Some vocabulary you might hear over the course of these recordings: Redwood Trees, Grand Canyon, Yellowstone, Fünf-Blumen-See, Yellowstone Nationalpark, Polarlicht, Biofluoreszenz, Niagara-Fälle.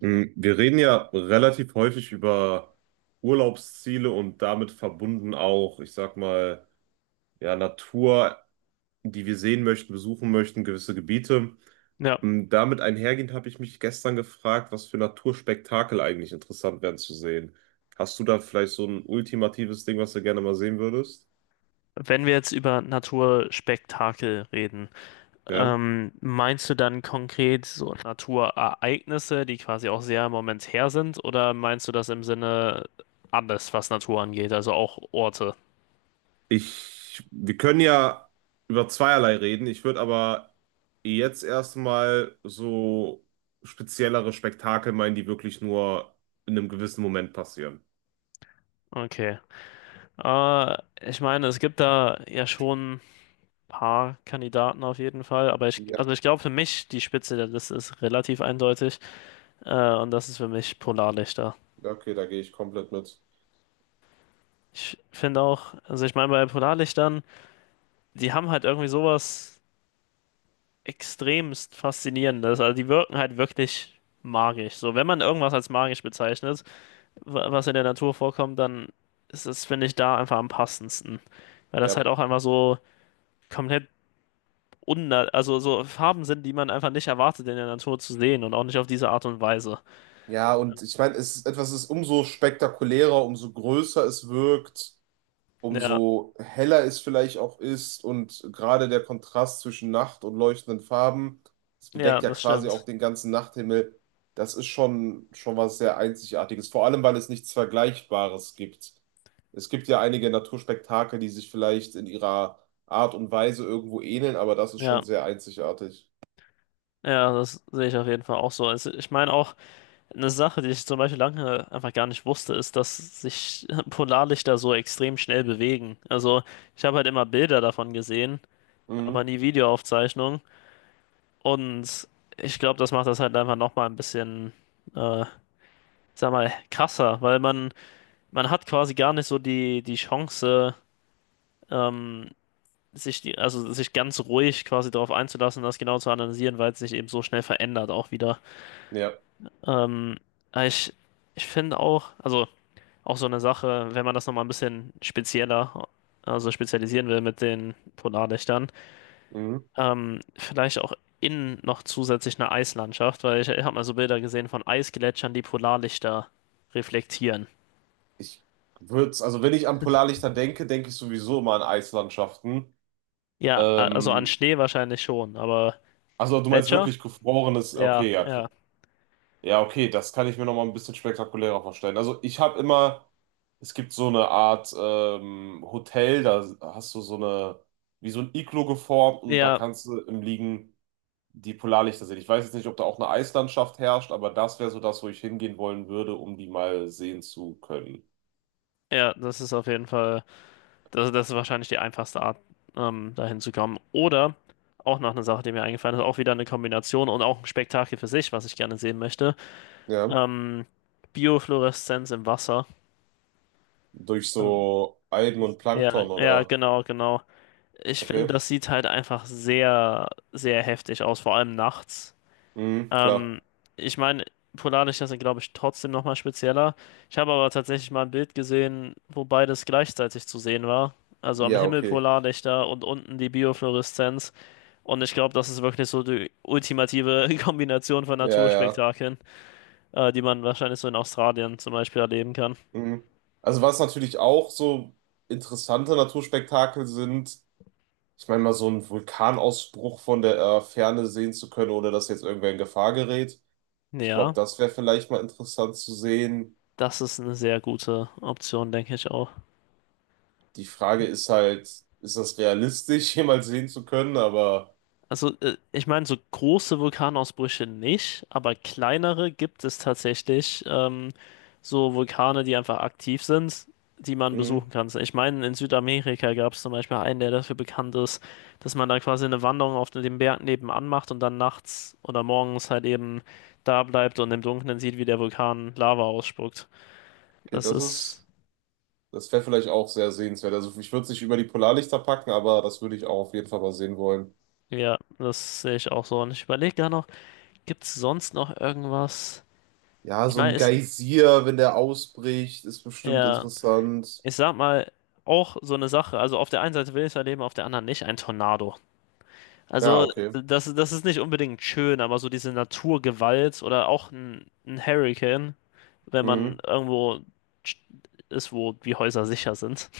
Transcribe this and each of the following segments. Wir reden ja relativ häufig über Urlaubsziele und damit verbunden auch, ich sag mal, ja, Natur, die wir sehen möchten, besuchen möchten, gewisse Gebiete. Ja, Damit einhergehend habe ich mich gestern gefragt, was für Naturspektakel eigentlich interessant wären zu sehen. Hast du da vielleicht so ein ultimatives Ding, was du gerne mal sehen würdest? wenn wir jetzt über Naturspektakel reden, Ja. Meinst du dann konkret so Naturereignisse, die quasi auch sehr momentär sind, oder meinst du das im Sinne alles, was Natur angeht, also auch Orte? Ich, wir können ja über zweierlei reden. Ich würde aber jetzt erstmal so speziellere Spektakel meinen, die wirklich nur in einem gewissen Moment passieren. Okay. Äh, Ich meine, es gibt da ja schon ein paar Kandidaten auf jeden Fall, aber Ja, also ich glaube für mich, die Spitze der Liste ist relativ eindeutig, und das ist für mich Polarlichter. okay, da gehe ich komplett mit. Ich finde auch, also ich meine, bei Polarlichtern, die haben halt irgendwie sowas extremst Faszinierendes. Also die wirken halt wirklich magisch. So, wenn man irgendwas als magisch bezeichnet, was in der Natur vorkommt, dann ist es, finde ich, da einfach am passendsten. Weil das Ja. halt auch einfach so komplett unna also so Farben sind, die man einfach nicht erwartet, in der Natur zu sehen und auch nicht auf diese Art und Weise. Ja, und ich meine, es ist etwas ist umso spektakulärer, umso größer es wirkt, Ja, umso heller es vielleicht auch ist und gerade der Kontrast zwischen Nacht und leuchtenden Farben, das ja, bedeckt ja das quasi auch stimmt. den ganzen Nachthimmel. Das ist schon was sehr Einzigartiges, vor allem weil es nichts Vergleichbares gibt. Es gibt ja einige Naturspektakel, die sich vielleicht in ihrer Art und Weise irgendwo ähneln, aber das ist Ja, schon sehr einzigartig. ja, das sehe ich auf jeden Fall auch so. Es, ich meine auch. Eine Sache, die ich zum Beispiel lange einfach gar nicht wusste, ist, dass sich Polarlichter so extrem schnell bewegen. Also ich habe halt immer Bilder davon gesehen, aber Mhm. nie Videoaufzeichnungen. Und ich glaube, das macht das halt einfach nochmal ein bisschen, äh, sag mal, krasser, weil man hat quasi gar nicht so die Chance, ähm, sich also sich ganz ruhig quasi darauf einzulassen, das genau zu analysieren, weil es sich eben so schnell verändert auch wieder. Ja. Ähm, aber ich finde auch, also. Auch so eine Sache, wenn man das nochmal ein bisschen spezieller, also spezialisieren will mit den Polarlichtern, Mhm. Vielleicht auch innen noch zusätzlich eine Eislandschaft, weil ich habe mal so Bilder gesehen von Eisgletschern, die Polarlichter reflektieren. Ich würde, also wenn ich an Polarlichter denke, denke ich sowieso immer an Eislandschaften. Ja, also an Ähm, Schnee wahrscheinlich schon, aber Also du meinst Gletscher? wirklich gefrorenes, Ja, okay, ja, k- ja, ja, okay, das kann ich mir noch mal ein bisschen spektakulärer vorstellen. Also ich habe immer, es gibt so eine Art Hotel, da hast du so eine, wie so ein Iglo geformt und da ja, kannst du im Liegen die Polarlichter sehen. Ich weiß jetzt nicht, ob da auch eine Eislandschaft herrscht, aber das wäre so das, wo ich hingehen wollen würde, um die mal sehen zu können. ja, das ist auf jeden Fall, das ist wahrscheinlich die einfachste Art, dahin zu kommen. Oder auch noch eine Sache, die mir eingefallen ist, auch wieder eine Kombination und auch ein Spektakel für sich, was ich gerne sehen möchte. Ja. Ähm, Biofluoreszenz im Wasser. Durch Ähm, so Algen und ja, Plankton ja, oder, genau, genau. Ich finde, okay, das sieht halt einfach sehr, sehr heftig aus, vor allem nachts. mhm, klar. Ähm, ich meine, Polarlichter sind, glaube ich, trotzdem nochmal spezieller. Ich habe aber tatsächlich mal ein Bild gesehen, wo beides gleichzeitig zu sehen war. Also am Ja, Himmel okay. Polarlichter und unten die Biofluoreszenz. Und ich glaube, das ist wirklich so die ultimative Kombination von Ja, ja. Naturspektakeln, die man wahrscheinlich so in Australien zum Beispiel erleben kann. Mhm. Also was natürlich auch so interessante Naturspektakel sind, ich meine mal so einen Vulkanausbruch von der Ferne sehen zu können, ohne dass jetzt irgendwer in Gefahr gerät. Ich glaube, Ja. das wäre vielleicht mal interessant zu sehen. Das ist eine sehr gute Option, denke ich auch. Die Frage ist halt, ist das realistisch, jemals sehen zu können? Aber Also, ich meine, so große Vulkanausbrüche nicht, aber kleinere gibt es tatsächlich. So Vulkane, die einfach aktiv sind, die man mh, besuchen kann. So, ich meine, in Südamerika gab es zum Beispiel einen, der dafür bekannt ist, dass man da quasi eine Wanderung auf dem Berg nebenan macht und dann nachts oder morgens halt eben da bleibt und im Dunkeln sieht, wie der Vulkan Lava ausspuckt. okay, Das das ist, ist, das wäre vielleicht auch sehr sehenswert. Also ich würde es nicht über die Polarlichter packen, aber das würde ich auch auf jeden Fall mal sehen wollen. ja, das sehe ich auch so. Und ich überlege gerade noch. Gibt's sonst noch irgendwas? Ja, Ich so ein meine, ist, Geysir, wenn der ausbricht, ist bestimmt ja, interessant. ich sag mal, auch so eine Sache, also auf der einen Seite will ich es erleben, auf der anderen nicht, ein Tornado. Ja, Also, okay. das, das ist nicht unbedingt schön, aber so diese Naturgewalt oder auch ein Hurricane, wenn man Mhm. irgendwo ist, wo die Häuser sicher sind.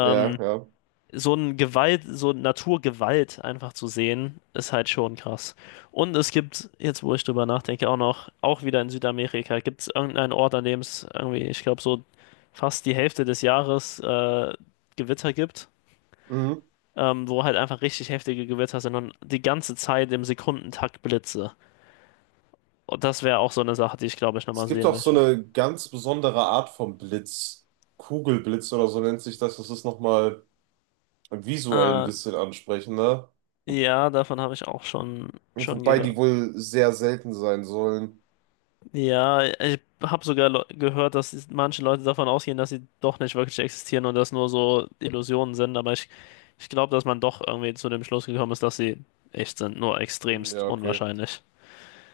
Ja, ja. so ein Gewalt, so Naturgewalt einfach zu sehen, ist halt schon krass. Und es gibt, jetzt wo ich drüber nachdenke, auch noch, auch wieder in Südamerika, gibt es irgendeinen Ort, an dem es irgendwie, ich glaube, so fast die Hälfte des Jahres Gewitter gibt, Mhm. Wo halt einfach richtig heftige Gewitter sind und die ganze Zeit im Sekundentakt Blitze. Und das wäre auch so eine Sache, die ich glaube ich Es nochmal gibt sehen auch so möchte. eine ganz besondere Art von Blitz. Kugelblitz oder so nennt sich das. Das ist nochmal visuell ein Äh, bisschen ansprechender. ja, davon habe ich auch schon Wobei die gehört. wohl sehr selten sein sollen. Ja, ich habe sogar gehört, dass manche Leute davon ausgehen, dass sie doch nicht wirklich existieren und das nur so Illusionen sind, aber ich glaube, dass man doch irgendwie zu dem Schluss gekommen ist, dass sie echt sind, nur extremst Ja, okay. unwahrscheinlich.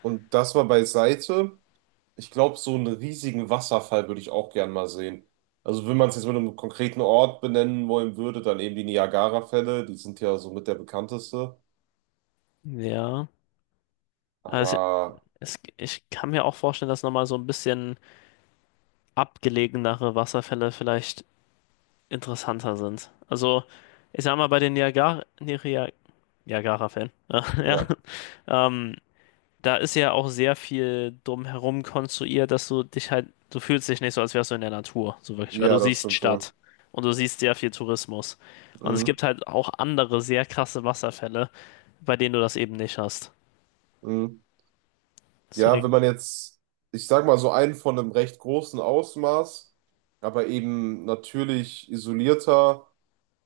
Und das mal beiseite. Ich glaube, so einen riesigen Wasserfall würde ich auch gern mal sehen. Also, wenn man es jetzt mit einem konkreten Ort benennen wollen würde, dann eben die Niagara-Fälle. Die sind ja somit der bekannteste. Ja, also Aber es, ich kann mir auch vorstellen, dass nochmal so ein bisschen abgelegenere Wasserfälle vielleicht interessanter sind. Also, ich sag mal, bei den Niagara-Fällen, ja, ja, ja, ähm, da ist ja auch sehr viel drumherum konstruiert, dass du dich halt, du fühlst dich nicht so, als wärst du in der Natur, so wirklich, weil du ja, das siehst stimmt wohl. Stadt und du siehst sehr viel Tourismus. Und es Mhm. gibt halt auch andere sehr krasse Wasserfälle, bei denen du das eben nicht hast. Mhm. Ja, wenn Deswegen, man jetzt, ich sag mal so einen von einem recht großen Ausmaß, aber eben natürlich isolierter,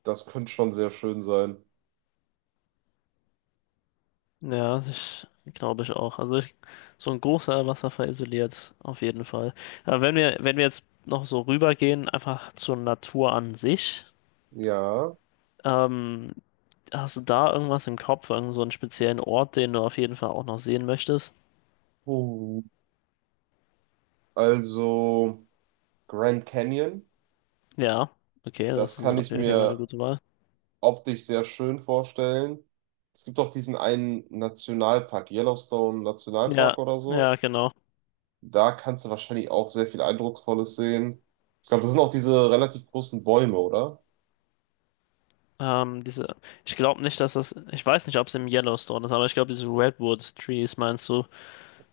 das könnte schon sehr schön sein. ja, ich glaube ich auch. Also ich, so ein großer Wasserfall isoliert, auf jeden Fall. Aber wenn wir jetzt noch so rübergehen, einfach zur Natur an sich, Ja. ähm, hast du da irgendwas im Kopf, irgend so einen speziellen Ort, den du auf jeden Fall auch noch sehen möchtest? Uh. Also Grand Canyon, Ja, okay, das das ist eine, kann ich okay, okay, war eine mir gute Wahl. optisch sehr schön vorstellen. Es gibt auch diesen einen Nationalpark, Yellowstone Ja, Nationalpark oder ja, so. genau. Da kannst du wahrscheinlich auch sehr viel Eindrucksvolles sehen. Ich glaube, das sind auch diese relativ großen Bäume, oder? Ähm, diese, ich glaube nicht, dass das, ich weiß nicht, ob es im Yellowstone ist, aber ich glaube, diese Redwood Trees meinst du,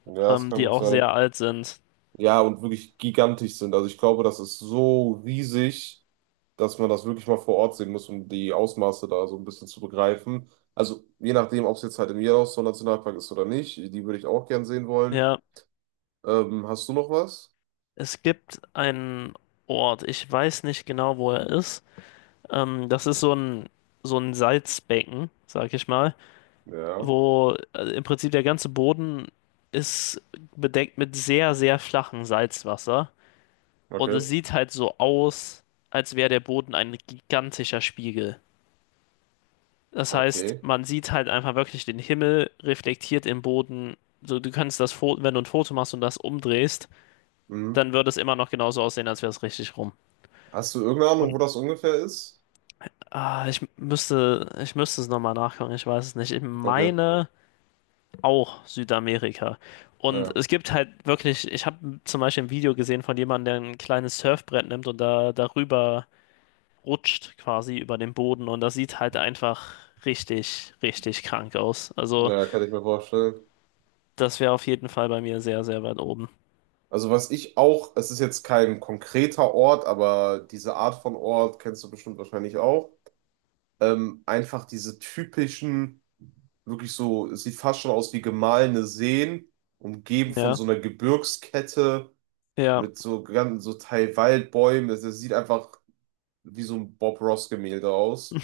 Ja, das kann die gut auch sein. sehr alt sind. Ja, und wirklich gigantisch sind. Also ich glaube, das ist so riesig, dass man das wirklich mal vor Ort sehen muss, um die Ausmaße da so ein bisschen zu begreifen. Also je nachdem, ob es jetzt halt im Yellowstone Nationalpark ist oder nicht, die würde ich auch gern sehen wollen. Ja, Hast du noch was? es gibt einen Ort, ich weiß nicht genau, wo er ist. Das ist so ein Salzbecken, sag ich mal, Ja, wo im Prinzip der ganze Boden ist bedeckt mit sehr, sehr flachem Salzwasser. Und es okay. sieht halt so aus, als wäre der Boden ein gigantischer Spiegel. Das heißt, Okay. man sieht halt einfach wirklich den Himmel reflektiert im Boden. So, du kannst das Foto, wenn du ein Foto machst und das umdrehst, Mhm. dann würde es immer noch genauso aussehen, als wäre es richtig rum. Hast du irgendeine Ahnung, wo Und das ungefähr ist? ah, ich müsste es nochmal nachgucken, ich weiß es nicht. Ich Okay, meine auch Südamerika. Und ja, es gibt halt wirklich, ich habe zum Beispiel ein Video gesehen von jemandem, der ein kleines Surfbrett nimmt und da darüber rutscht quasi über den Boden und das sieht halt einfach richtig, richtig krank aus. Also, ja, kann ich mir vorstellen. das wäre auf jeden Fall bei mir sehr, sehr weit oben. Also was ich auch, es ist jetzt kein konkreter Ort, aber diese Art von Ort kennst du bestimmt wahrscheinlich auch. Einfach diese typischen, wirklich so, es sieht fast schon aus wie gemahlene Seen, umgeben von Ja, so einer Gebirgskette ja, mit so ganz, so Teil Waldbäumen. Es sieht einfach wie so ein Bob Ross-Gemälde aus.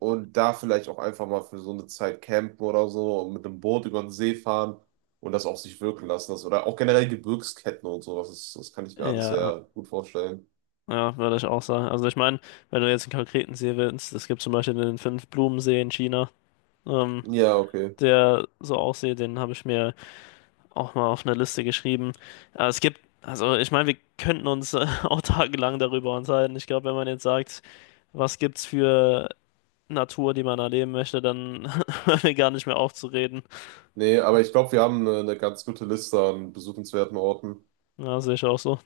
Und da vielleicht auch einfach mal für so eine Zeit campen oder so und mit einem Boot über den See fahren und das auf sich wirken lassen. Das, oder auch generell Gebirgsketten und sowas. Das, das kann ich mir alles ja, sehr gut vorstellen. ja, würde ich auch sagen. Also, ich meine, wenn du jetzt einen konkreten See willst, es gibt zum Beispiel den Fünf-Blumen-See in China, ähm, Ja, okay. der so aussieht, den habe ich mir auch mal auf eine Liste geschrieben. Es gibt, also, ich meine, wir könnten uns auch tagelang darüber unterhalten. Ich glaube, wenn man jetzt sagt, was gibt's für Natur, die man erleben möchte, dann hört mir gar nicht mehr auf zu reden. Nee, aber ich glaube, wir haben eine ganz gute Liste an besuchenswerten Orten. Ja, sehe ich auch so.